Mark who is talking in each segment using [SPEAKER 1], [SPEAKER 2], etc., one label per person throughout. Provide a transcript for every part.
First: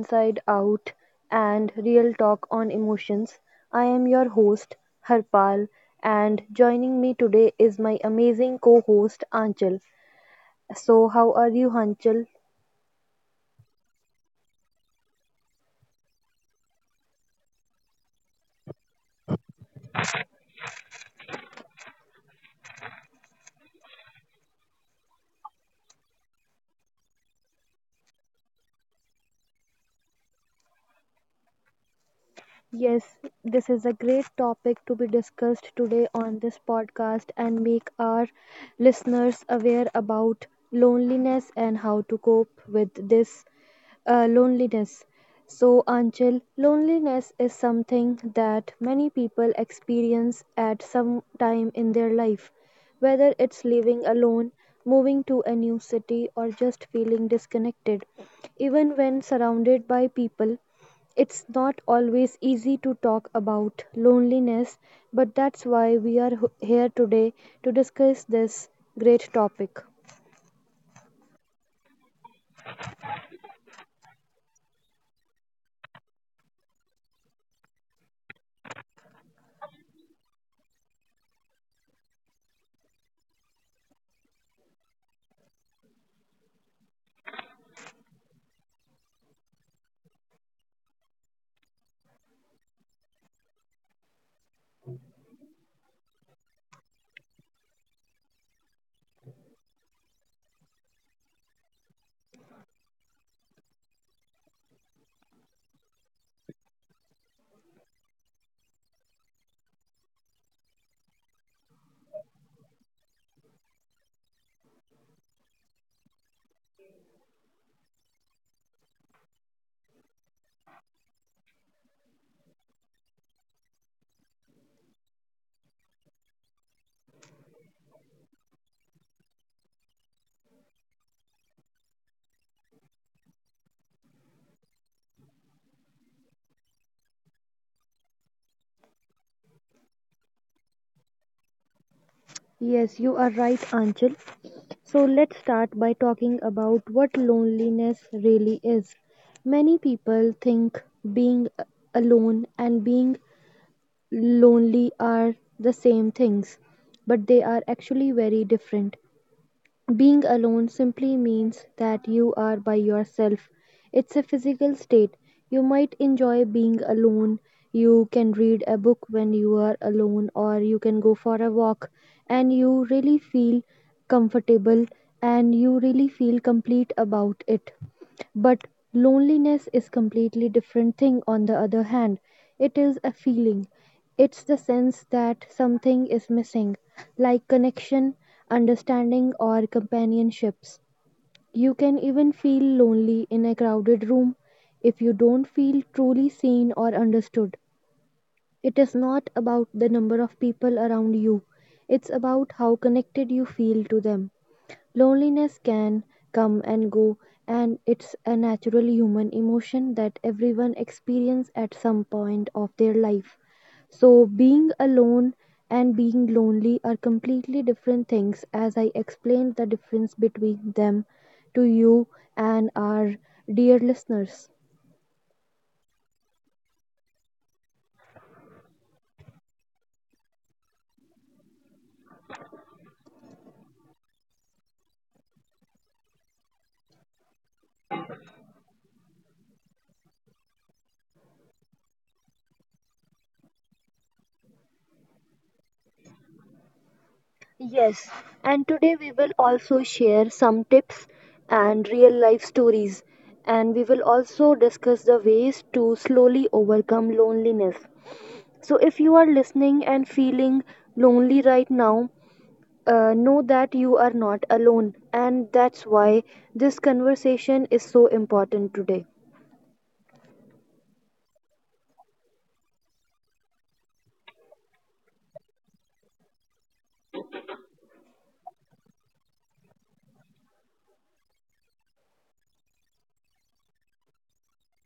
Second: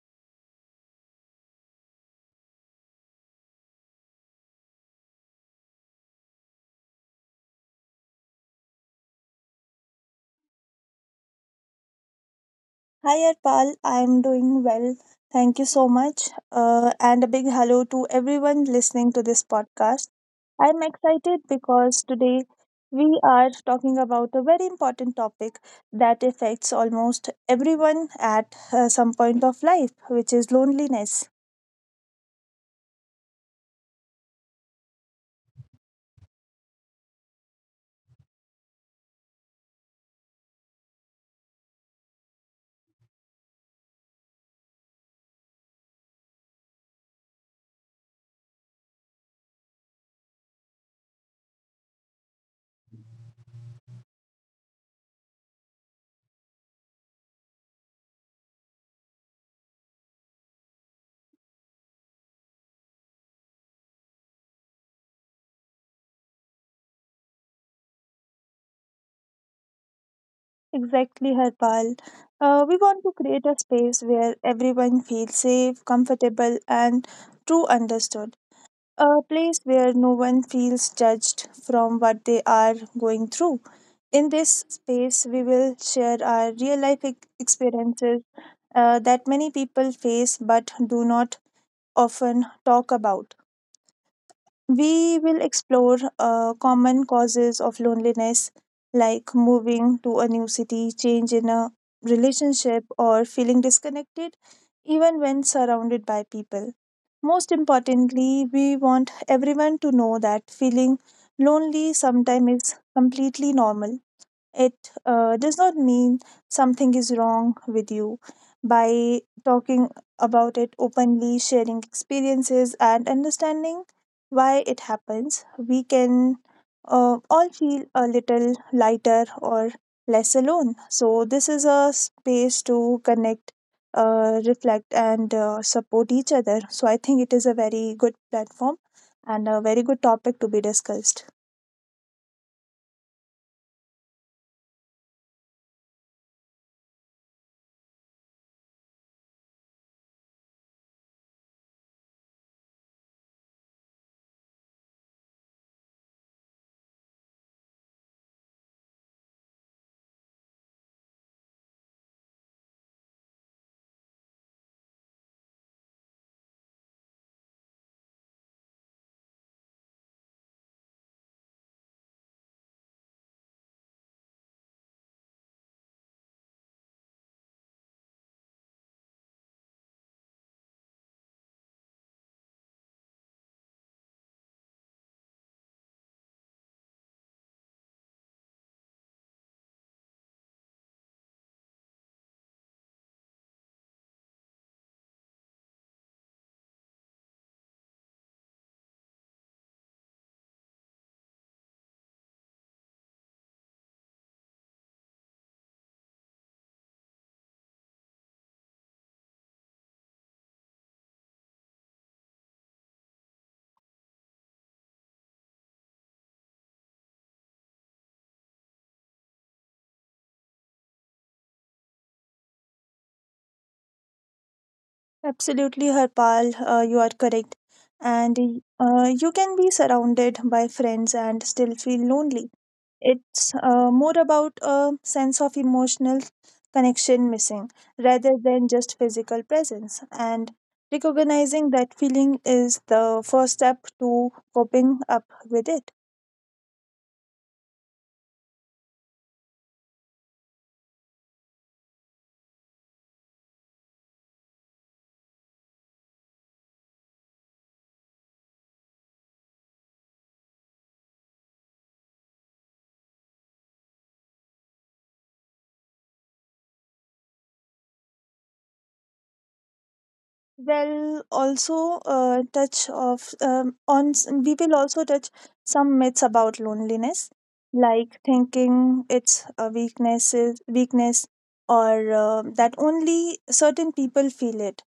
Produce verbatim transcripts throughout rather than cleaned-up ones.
[SPEAKER 1] Inside Out and Real Talk on Emotions. I am your host, Harpal, and joining me today is my amazing co host, Anchal. So, how are you, Anchal?
[SPEAKER 2] Hi Arpal, I'm doing well. Thank you so much. Uh, and a big hello to everyone listening to this podcast. I'm excited because today we are talking about a very important topic that affects almost everyone at uh, some point of life, which is loneliness.
[SPEAKER 1] Yes, this is a great topic to be discussed today on this podcast and make our listeners aware about loneliness and how to cope with this uh, loneliness. So, Anchal, loneliness is something that many people experience at some time in their life, whether it's living alone, moving to a new city, or just feeling disconnected. Even when surrounded by people, it's not always easy to talk about loneliness, but that's why we are h- here today to discuss this great topic.
[SPEAKER 2] Exactly, Harpal. Uh, we want to create a space where everyone feels safe, comfortable, and true understood, a place where no one feels judged from what they are going through. In this space, we will share our real life ex- experiences uh, that many people face but do not often talk about. We will explore uh, common causes of loneliness, like moving to a new city, change in a relationship, or feeling disconnected, even when surrounded by people. Most importantly, we want everyone to know that feeling lonely sometimes is completely normal. It uh, does not mean something is wrong with you. By talking about it openly, sharing experiences, and understanding why it happens, we can uh, all feel a little lighter or less alone. So, this is a space to connect, uh, reflect, and uh, support each other. So, I think it is a very good platform and a very good topic to be discussed.
[SPEAKER 1] Yes, you are right, Anchal. So let's start by talking about what loneliness really is. Many people think being alone and being lonely are the same things, but they are actually very different. Being alone simply means that you are by yourself. It's a physical state. You might enjoy being alone. You can read a book when you are alone, or you can go for a walk, and you really feel comfortable, and you really feel complete about it. But loneliness is completely different thing on the other hand. It is a feeling. It's the sense that something is missing, like connection, understanding or companionships. You can even feel lonely in a crowded room if you don't feel truly seen or understood. It is not about the number of people around you. It's about how connected you feel to them. Loneliness can come and go, and it's a natural human emotion that everyone experiences at some point of their life. So, being alone and being lonely are completely different things, as I explained the difference between them to you and our dear listeners.
[SPEAKER 2] Absolutely, Harpal, uh, you are correct. And uh, you can be surrounded by friends and still feel lonely. It's uh, more about a sense of emotional connection missing rather than just physical presence. And recognizing that feeling is the first step to coping up with it.
[SPEAKER 1] Yes, and today we will also share some tips and real life stories, and we will also discuss the ways to slowly overcome loneliness. So, if you are listening and feeling lonely right now, uh, know that you are not alone, and that's why this conversation is so important today.
[SPEAKER 2] Well, also uh, touch of um, on s- we will also touch some myths about loneliness, like thinking it's a weakness, weakness, or uh, that only certain people feel it.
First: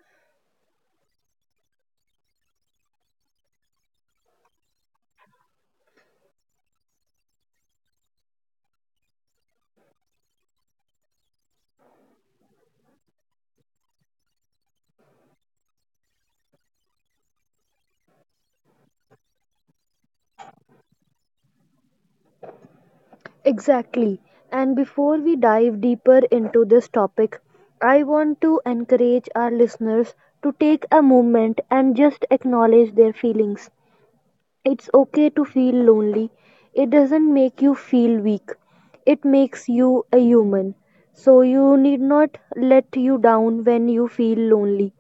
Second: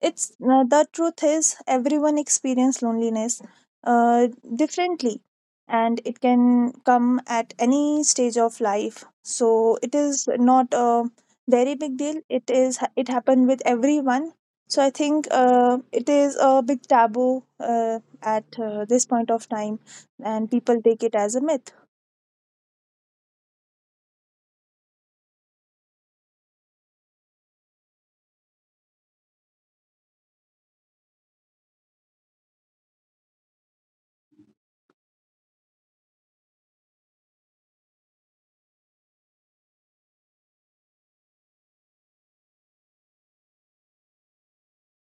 [SPEAKER 2] It's uh, the truth is everyone experience loneliness uh, differently, and it can come at any stage of life. So it is not a very big deal. It is it happened with everyone. So I think uh, it is a big taboo uh, at uh, this point of time, and people take it as a myth.
[SPEAKER 1] Exactly. And before we dive deeper into this topic, I want to encourage our listeners to take a moment and just acknowledge their feelings. It's okay to feel lonely. It doesn't make you feel weak. It makes you a human. So you need not let you down when you feel lonely.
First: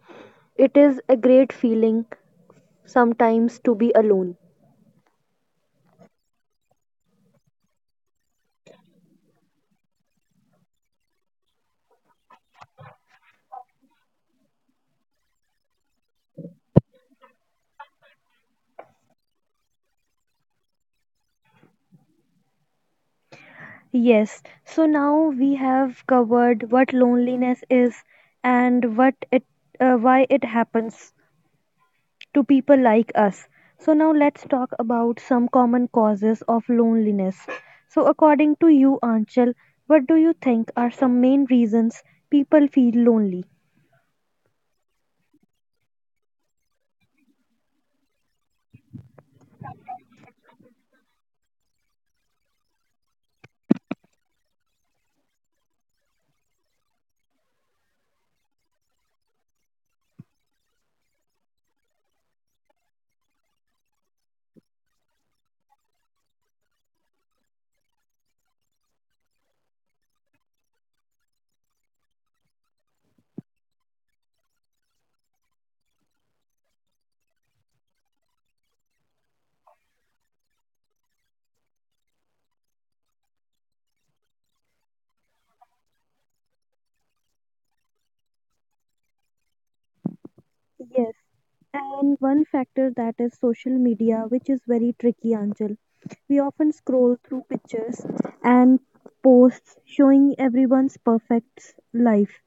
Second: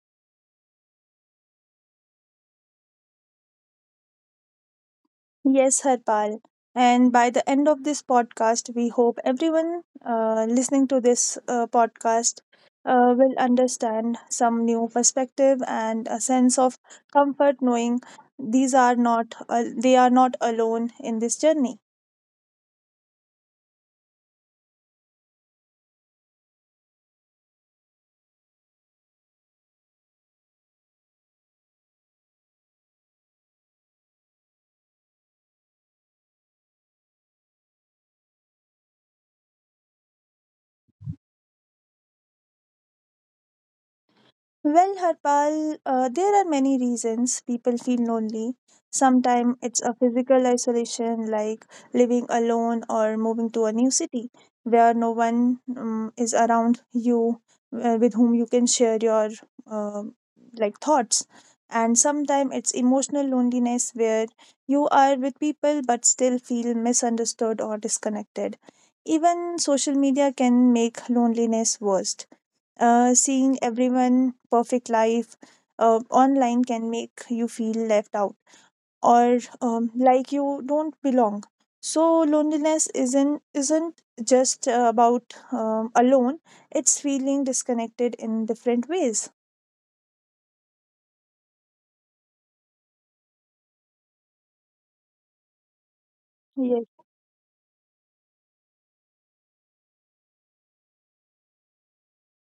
[SPEAKER 1] It is a great feeling sometimes to be alone.
[SPEAKER 2] Yes, Harpal. And by the end of this podcast, we hope everyone uh, listening to this uh, podcast uh, will understand some new perspective and a sense of comfort knowing these are not, uh, they are not alone in this journey.
[SPEAKER 1] Yes, so now we have covered what loneliness is and what it, uh, why it happens to people like us. So now let's talk about some common causes of loneliness. So according to you, Anchal, what do you think are some main reasons people feel lonely?
[SPEAKER 2] Well, Harpal, uh, there are many reasons people feel lonely. Sometimes it's a physical isolation, like living alone or moving to a new city where no one um, is around you uh, with whom you can share your um like thoughts. And sometimes it's emotional loneliness where you are with people but still feel misunderstood or disconnected. Even social media can make loneliness worse, uh, seeing everyone perfect life uh, online can make you feel left out or um, like you don't belong. So loneliness isn't isn't just uh, about um, alone. It's feeling disconnected in different ways.
[SPEAKER 1] Yes. And one factor that is social media, which is very tricky, Anjal. We often
[SPEAKER 2] Yes.
[SPEAKER 1] scroll through pictures and posts showing everyone's perfect life,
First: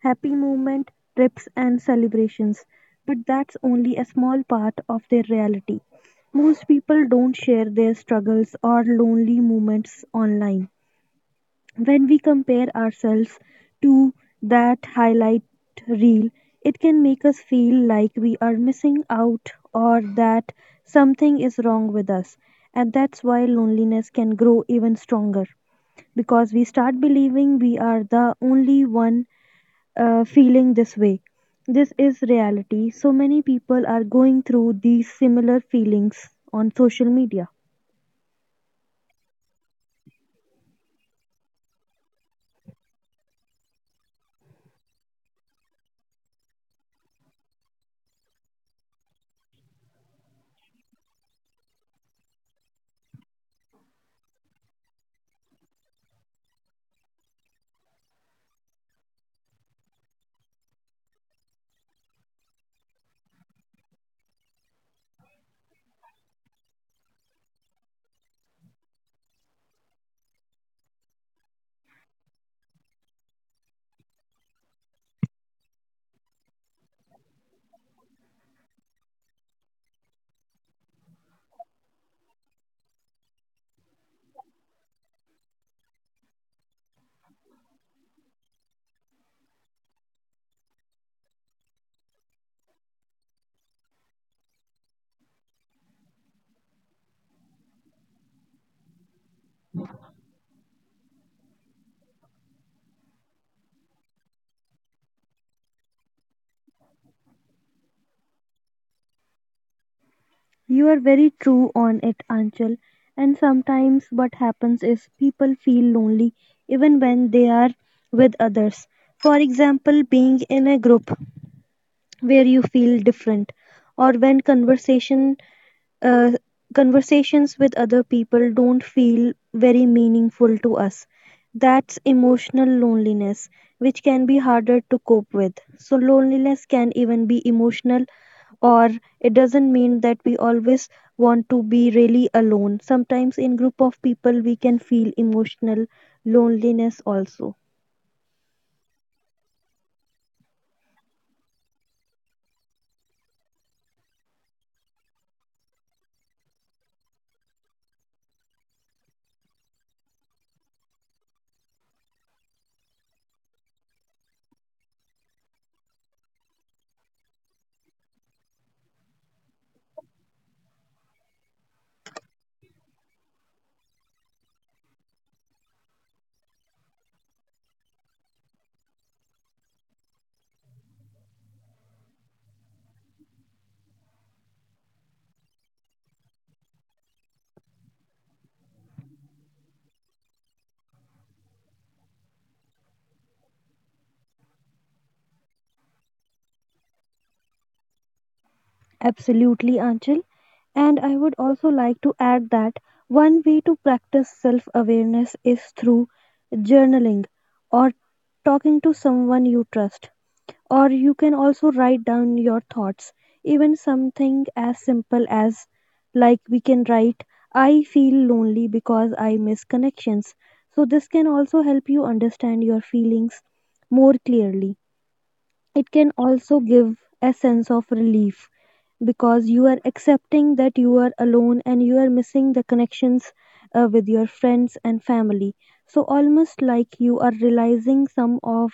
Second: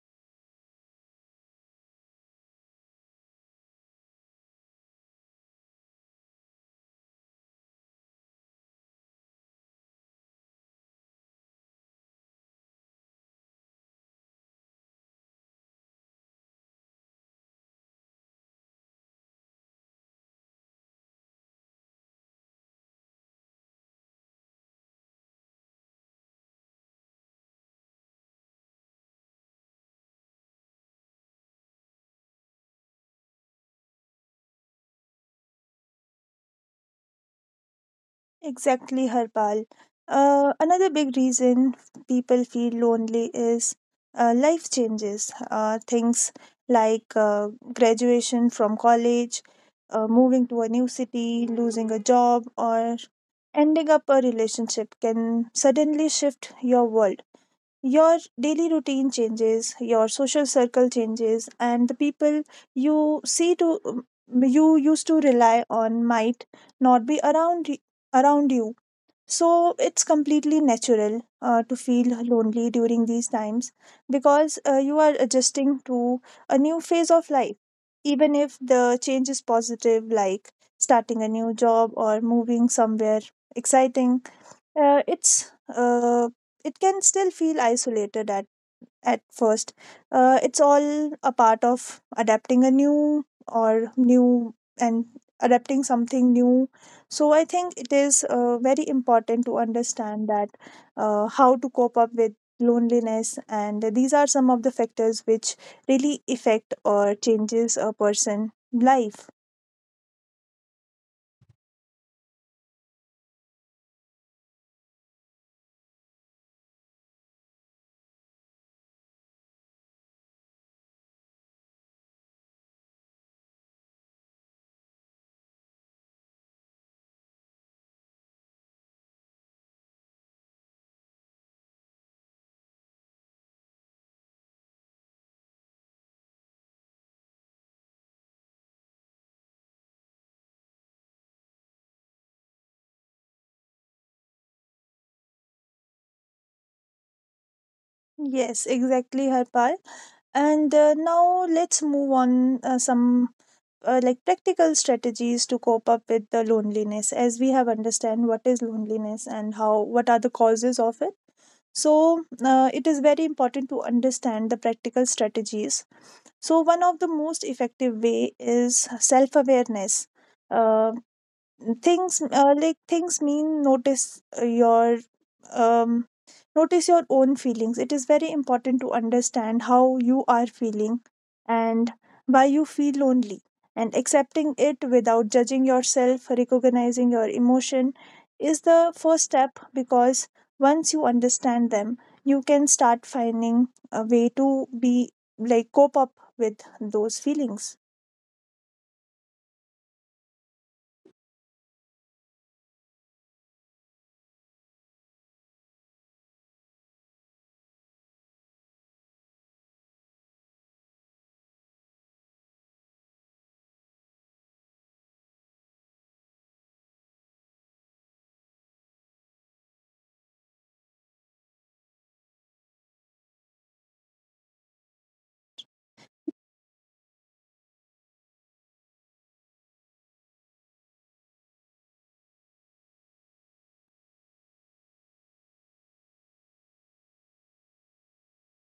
[SPEAKER 1] happy moment, trips, and celebrations. But that's only a small part of their reality. Most people don't share their struggles or lonely moments online when we compare ourselves to that highlight reel, it can make us feel like we are missing out or that something is wrong with us. And that's why loneliness can grow even stronger because we start believing we are the only one uh, feeling this way. This is reality. So many people are going through these similar feelings on social media.
[SPEAKER 2] Exactly, Harpal. Uh, another big reason people feel lonely is uh, life changes. Uh, things like uh, graduation from college, uh, moving to a new city, losing a job, or ending up a relationship can suddenly shift your world, your daily routine changes, your social circle changes, and the people you see to, um, you used to rely on might not be around y- around you. So it's completely natural uh, to feel lonely during these times because uh, you are adjusting to a new phase of life. Even if the change is positive, like starting a new job or moving somewhere exciting, uh, it's uh, it can still feel isolated at at first. Uh, it's all a part of adapting a new or new and adapting something new. So I think it is uh, very important to understand that uh, how to cope up with loneliness, and these are some of the factors which really affect or changes a person life.
[SPEAKER 1] You are very true on it, Anchal. And sometimes what happens is people feel lonely even when they are with others. For example, being in a group where you feel different, or when conversation uh, conversations with other people don't feel very meaningful to us. That's emotional loneliness, which can be harder to cope with. So, loneliness can even be emotional, or it doesn't mean that we always want to be really alone. Sometimes, in group of people, we can feel emotional loneliness also.
[SPEAKER 2] Yes, exactly, Harpal. And uh, now let's move on, uh, some uh, like practical strategies to cope up with the loneliness, as we have understand what is loneliness and how what are the causes of it. So uh, it is very important to understand the practical strategies. So one of the most effective way is self awareness, things uh, like things mean notice uh, your um notice your own feelings. It is very important to understand how you are feeling and why you feel lonely and accepting it without judging yourself. Recognizing your emotion is the first step because once you understand them, you can start finding a way to be like cope up with those feelings.
[SPEAKER 1] Absolutely, Anchal. And I would also like to add that one way to practice self awareness is through journaling or talking to someone you trust. Or you can also write down your thoughts, even something as simple as like we can write, I feel lonely because I miss connections. So, this can also help you understand your feelings more clearly. It can also give a sense of relief because you are accepting that you are alone and you are missing the connections uh, with your friends and family, so almost like you are realizing some of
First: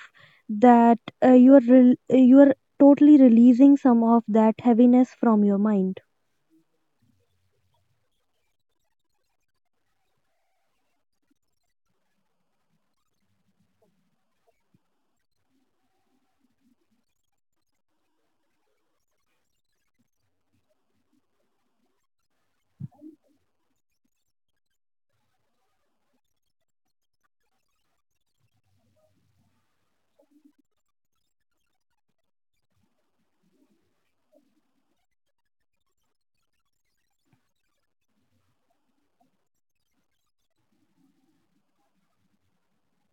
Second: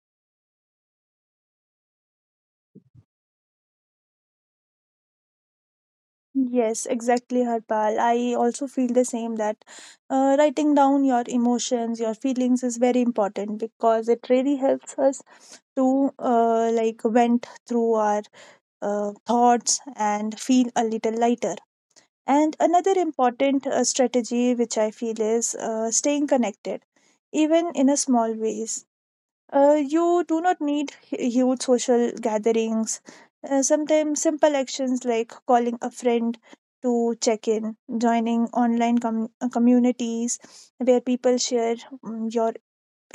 [SPEAKER 1] that, uh, you are rel you are totally releasing some of that heaviness from your mind.
[SPEAKER 2] Yes, exactly, Harpal. I also feel the same that uh, writing down your emotions, your feelings is very important because it really helps us to uh, like vent through our uh, thoughts and feel a little lighter. And another important uh, strategy, which I feel, is uh, staying connected, even in a small ways. Uh, you do not need hu- huge social gatherings. Uh, sometimes simple actions like calling a friend to check in, joining online com- uh, communities where people share mm, your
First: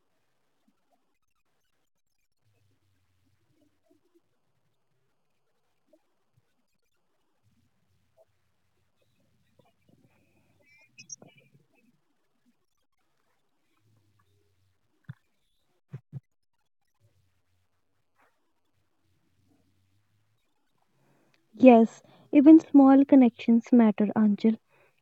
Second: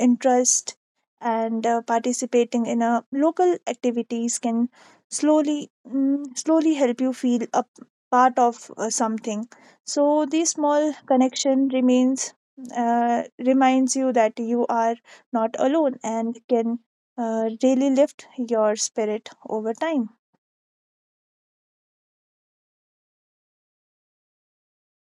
[SPEAKER 2] interest and uh, participating in a local activities can slowly mm, slowly help you feel a p- part of uh, something. So this small connection remains uh, reminds you that you are not alone and can uh, really lift your spirit over time.
[SPEAKER 1] Yes, even small connections matter, Anjal,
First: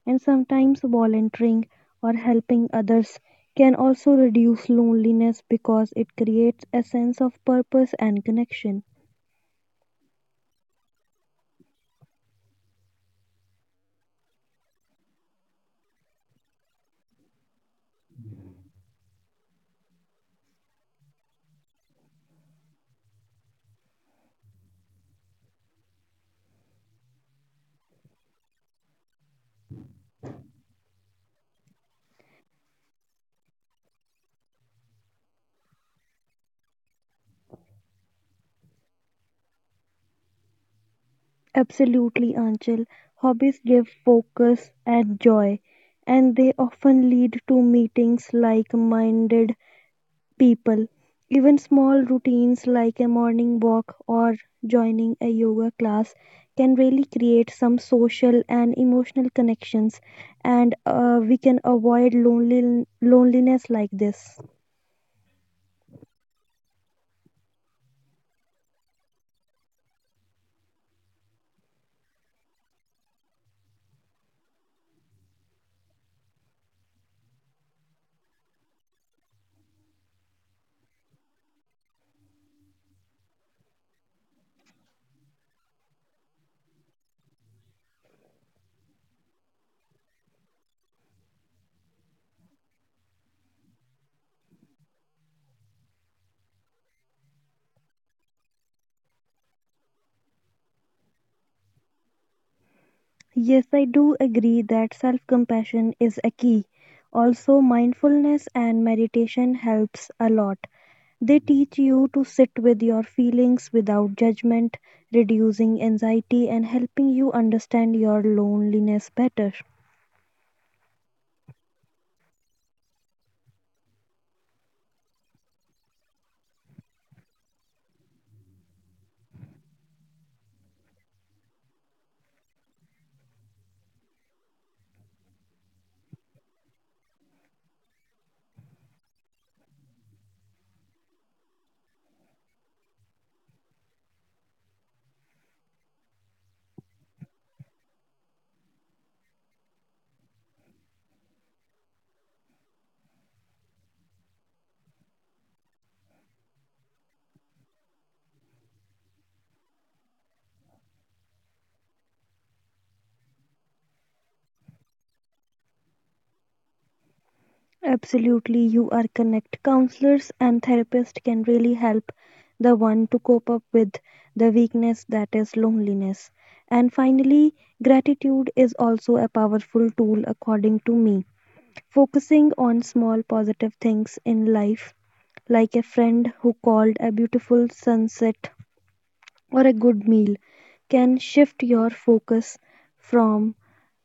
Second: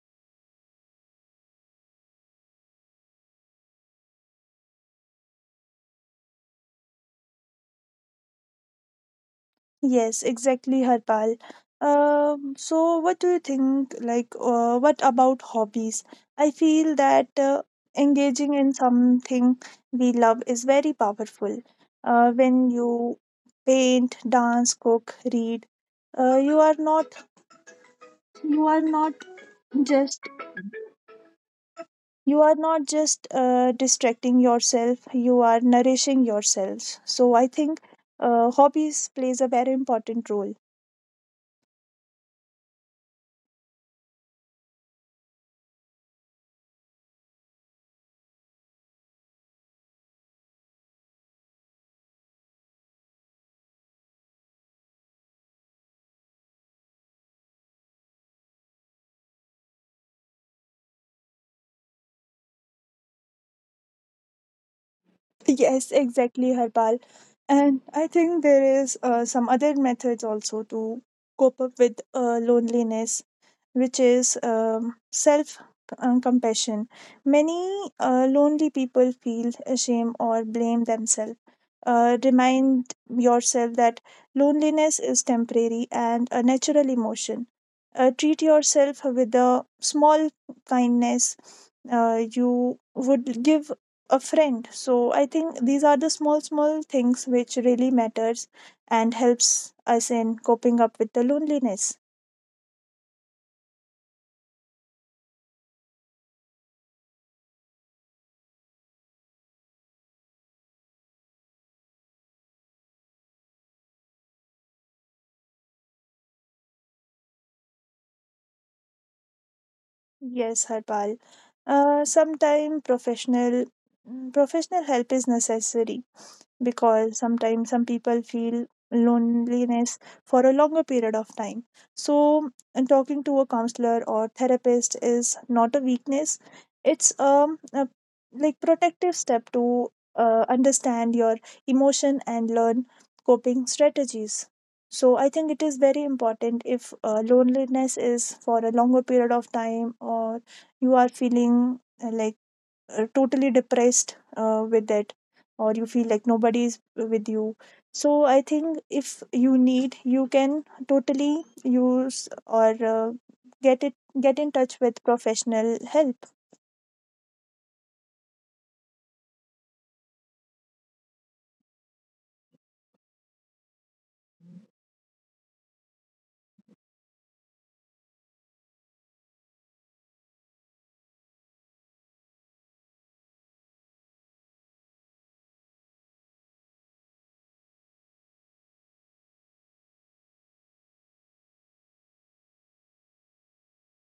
[SPEAKER 1] and sometimes volunteering or helping others can also reduce loneliness because it creates a sense of purpose and connection.
[SPEAKER 2] Yes, exactly, Harpal. Um, so, what do you think? Like, uh, what about hobbies? I feel that uh, engaging in something we love is very powerful. Uh, when you paint, dance, cook, read, uh, you are not you are not just you are not just uh, distracting yourself. You are nourishing yourselves. So, I think uh, hobbies plays a very important role.
[SPEAKER 1] Absolutely, Anjal. Hobbies give focus and joy, and they often lead to meetings like minded people. Even small routines like a morning walk or joining a yoga class can really create some social and emotional connections, and uh, we can avoid lonely, loneliness like this.
[SPEAKER 2] Yes, exactly, Harpal. And I think there is uh, some other methods also to cope up with uh, loneliness, which is um, self uh, compassion. Many uh, lonely people feel shame or blame themselves. Uh, remind yourself that loneliness is temporary and a natural emotion. Uh, treat yourself with a small kindness uh, you would give a friend. So I think these are the small small things which really matters and helps us in coping up with the loneliness.
[SPEAKER 1] Yes, I do agree that self compassion is a key. Also, mindfulness and meditation helps a lot. They teach you to sit with your feelings without judgment, reducing anxiety and helping you understand your loneliness better.
[SPEAKER 2] Yes, Harpal. Uh, sometimes professional mm, professional help is necessary because sometimes some people feel loneliness for a longer period of time. So, and talking to a counselor or therapist is not a weakness. It's um a, like protective step to uh, understand your emotion and learn coping strategies. So I think it is very important if uh, loneliness is for a longer period of time or you are feeling uh, like uh, totally depressed uh, with it, or you feel like nobody is with you. So I think if you need, you can totally use or uh, get it get in touch with professional help.
[SPEAKER 1] Absolutely, you are connect. Counselors and therapists can really help the one to cope up with the weakness that is loneliness. And finally, gratitude is also a powerful tool, according to me. Focusing on small positive things in life like a friend who called a beautiful sunset or a good meal can shift your focus from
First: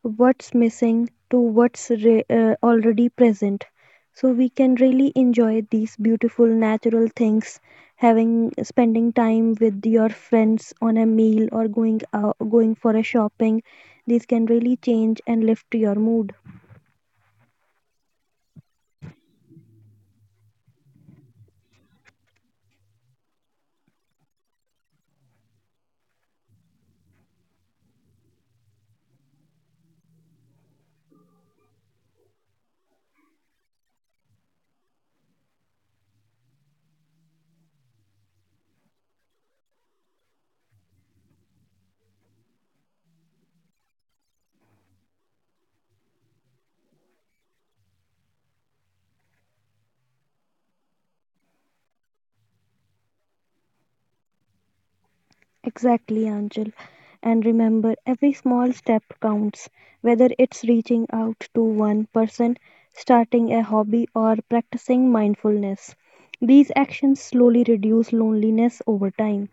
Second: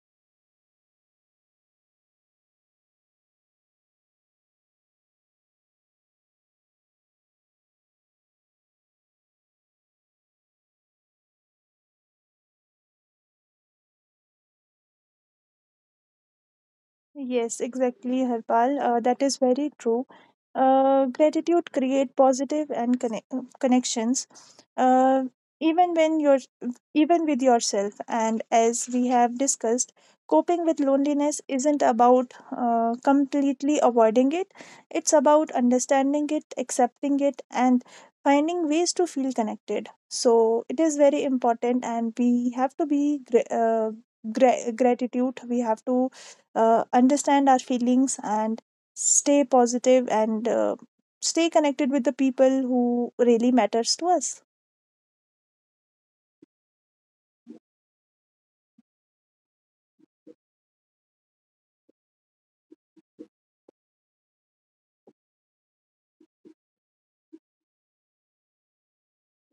[SPEAKER 1] what's missing to what's re- uh, already present. So we can really enjoy these beautiful natural things, having spending time with your friends on a meal or going out, going for a shopping. These can really change and lift your mood.
[SPEAKER 2] Yes, exactly, Harpal. Uh, that is very true. Uh, gratitude create positive and connect, connections, uh, even when you're, even with yourself. And as we have discussed, coping with loneliness isn't about uh, completely avoiding it. It's about understanding it, accepting it, and finding ways to feel connected. So it is very important, and we have to be gra- uh, gra- gratitude. We have to uh, understand our feelings and stay positive and uh, stay connected with the people who really matters to us.
[SPEAKER 1] Exactly, Angel. And remember, every small step counts, whether it's reaching out to one person, starting a hobby, or practicing mindfulness. These actions slowly reduce loneliness over time.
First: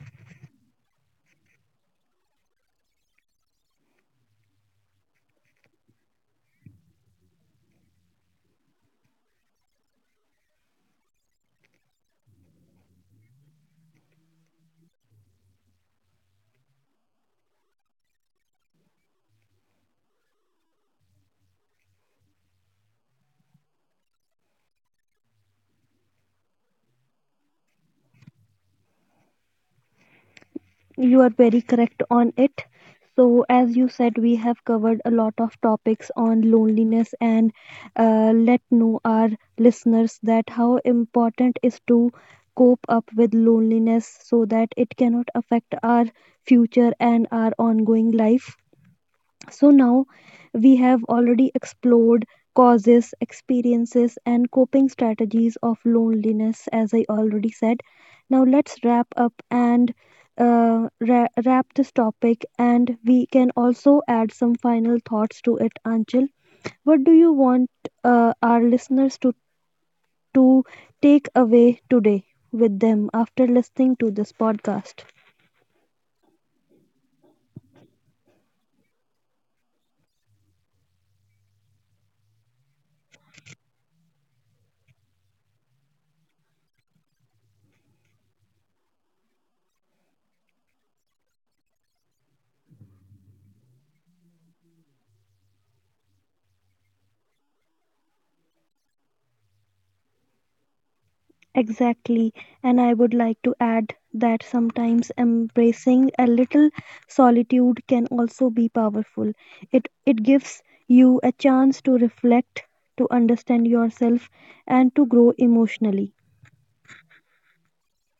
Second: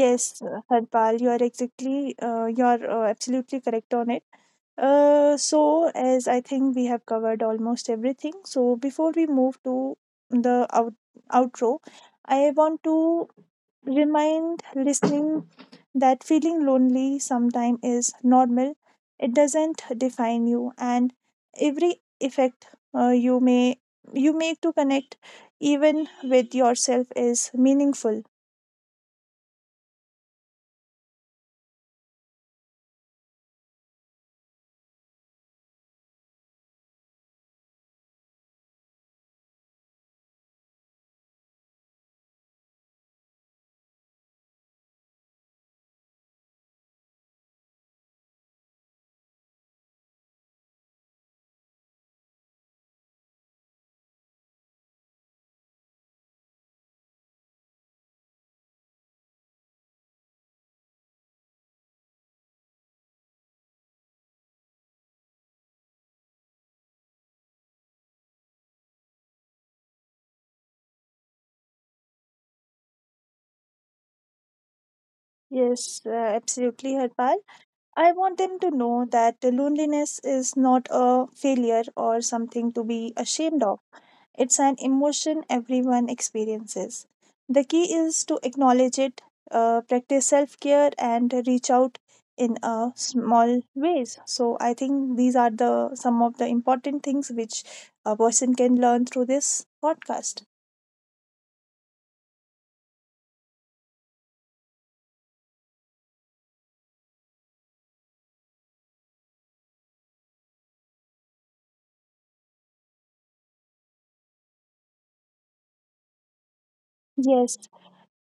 [SPEAKER 2] Yes, uh, Harpal, you are exactly uh, you are uh, absolutely correct on it. Uh, so, as I think we have covered almost everything, so before we move to the out- outro, I want to remind listening that feeling lonely sometimes is normal. It doesn't define you, and every effect uh, you may you make to connect, even with yourself, is meaningful.
[SPEAKER 1] You are very correct on it. So, as you said, we have covered a lot of topics on loneliness, and uh, let know our listeners that how important is to cope up with loneliness so that it cannot affect our future and our ongoing life. So now we have already explored causes, experiences, and coping strategies of loneliness, as I already said. Now let's wrap up and uh, ra- wrap this topic, and we can also add some final thoughts to it, Anchal. What do you want uh, our listeners to, to take away today with them after listening to this podcast?
[SPEAKER 2] Yes, uh, absolutely, Harpal. I want them to know that loneliness is not a failure or something to be ashamed of. It's an emotion everyone experiences. The key is to acknowledge it, uh, practice self care, and reach out in a small ways. So I think these are the some of the important things which a person can learn through this podcast.
[SPEAKER 1] Exactly. And I would like to add that sometimes embracing a little solitude can also be powerful. It, it gives you a chance to reflect, to understand yourself, and to grow emotionally.
[SPEAKER 2] Yes.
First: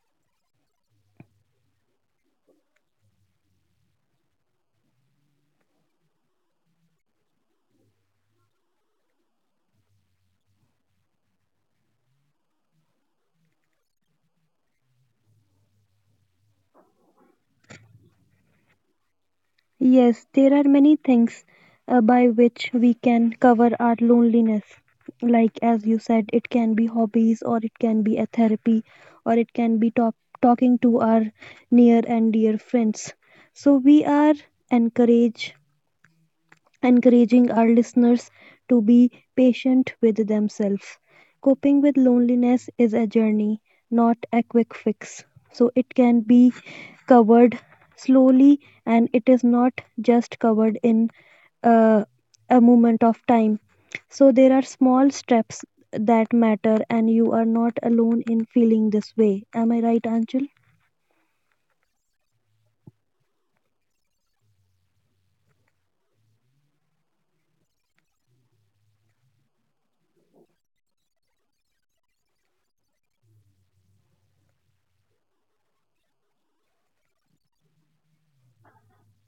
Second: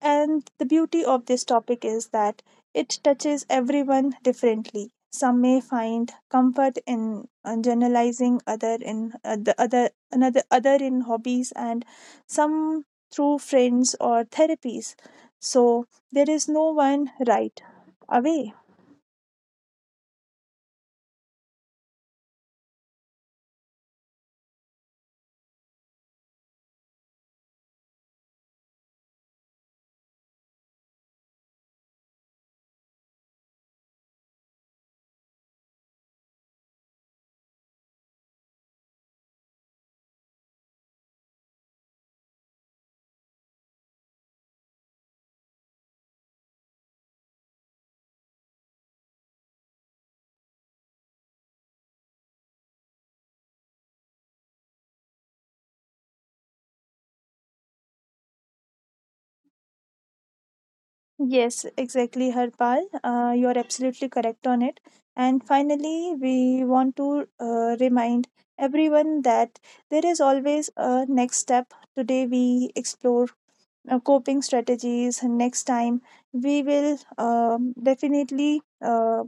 [SPEAKER 2] And the beauty of this topic is that it touches everyone differently. Some may find comfort in uh, generalizing, other in uh, the other another other in hobbies, and some through friends or therapies. So there is no one right away.
[SPEAKER 1] Yes, there are many things uh, by which we can cover our loneliness. Like as you said, it can be hobbies, or it can be a therapy, or it can be top- talking to our near and dear friends. So we are encouraged encouraging our listeners to be patient with themselves. Coping with loneliness is a journey, not a quick fix. So it can be covered slowly, and it is not just covered in uh, a moment of time. So there are small steps that matter, and you are not alone in feeling this way. Am I right, Anchal?
[SPEAKER 2] Yes, exactly, Harpal. Uh, you're absolutely correct on it. And finally, we want to uh, remind everyone that there is always a next step. Today, we explore uh, coping strategies. Next time, we will um, definitely uh,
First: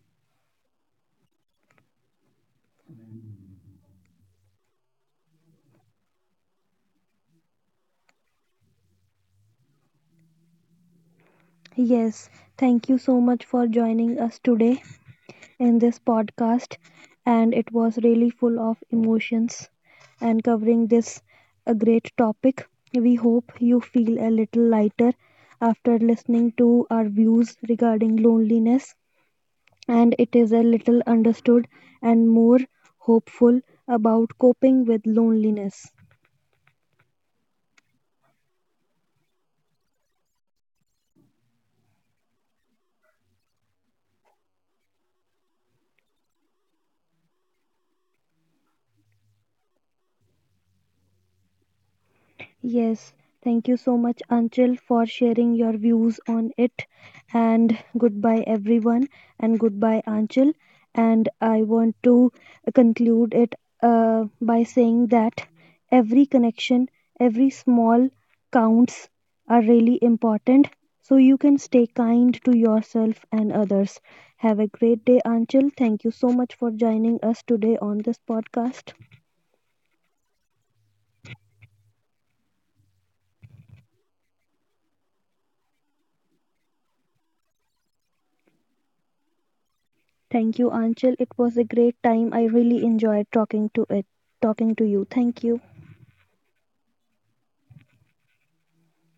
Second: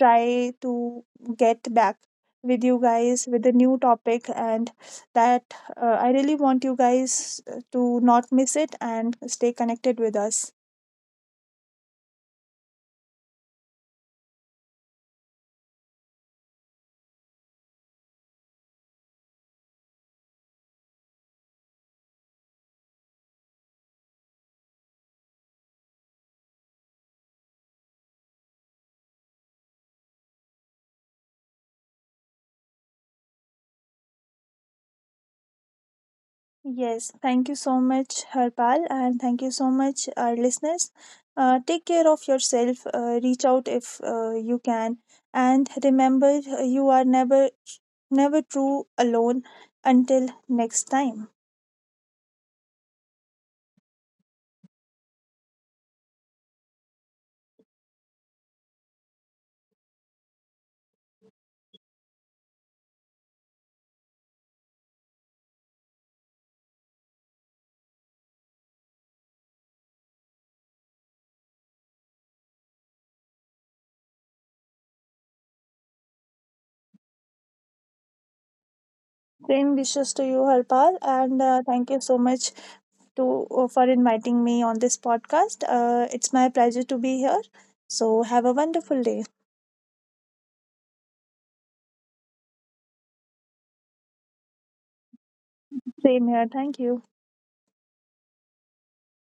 [SPEAKER 2] try to get back with you guys with a new topic. And that uh, I really want you guys uh, to not miss it and stay connected with us.
[SPEAKER 1] Yes. Thank you so much for joining us today in this podcast, and it was really full of emotions and covering this a great topic. We hope you feel a little lighter after listening to our views regarding loneliness, and it is a little understood and more hopeful about coping with loneliness.
[SPEAKER 2] Yes, thank you so much, Harpal, and thank you so much, our listeners. Uh, take care of yourself, uh, reach out if uh, you can, and remember uh, you are never, never true alone until next time.
[SPEAKER 1] Yes, thank you so much, Anchal, for sharing your views on it. And goodbye, everyone. And goodbye, Anchal. And I want to conclude it uh, by saying that every connection, every small counts are really important. So you can stay kind to yourself and others. Have a great day, Anchal. Thank you so much for joining us today on this podcast.
[SPEAKER 2] Same wishes to you, Harpal, and uh, thank you so much to uh, for inviting me on this podcast. Uh, it's my pleasure to be here. So have a wonderful day.
[SPEAKER 1] Thank you, Anchal. It was a great time. I really enjoyed talking to it, talking to you. Thank you.
[SPEAKER 2] Same here. Thank you.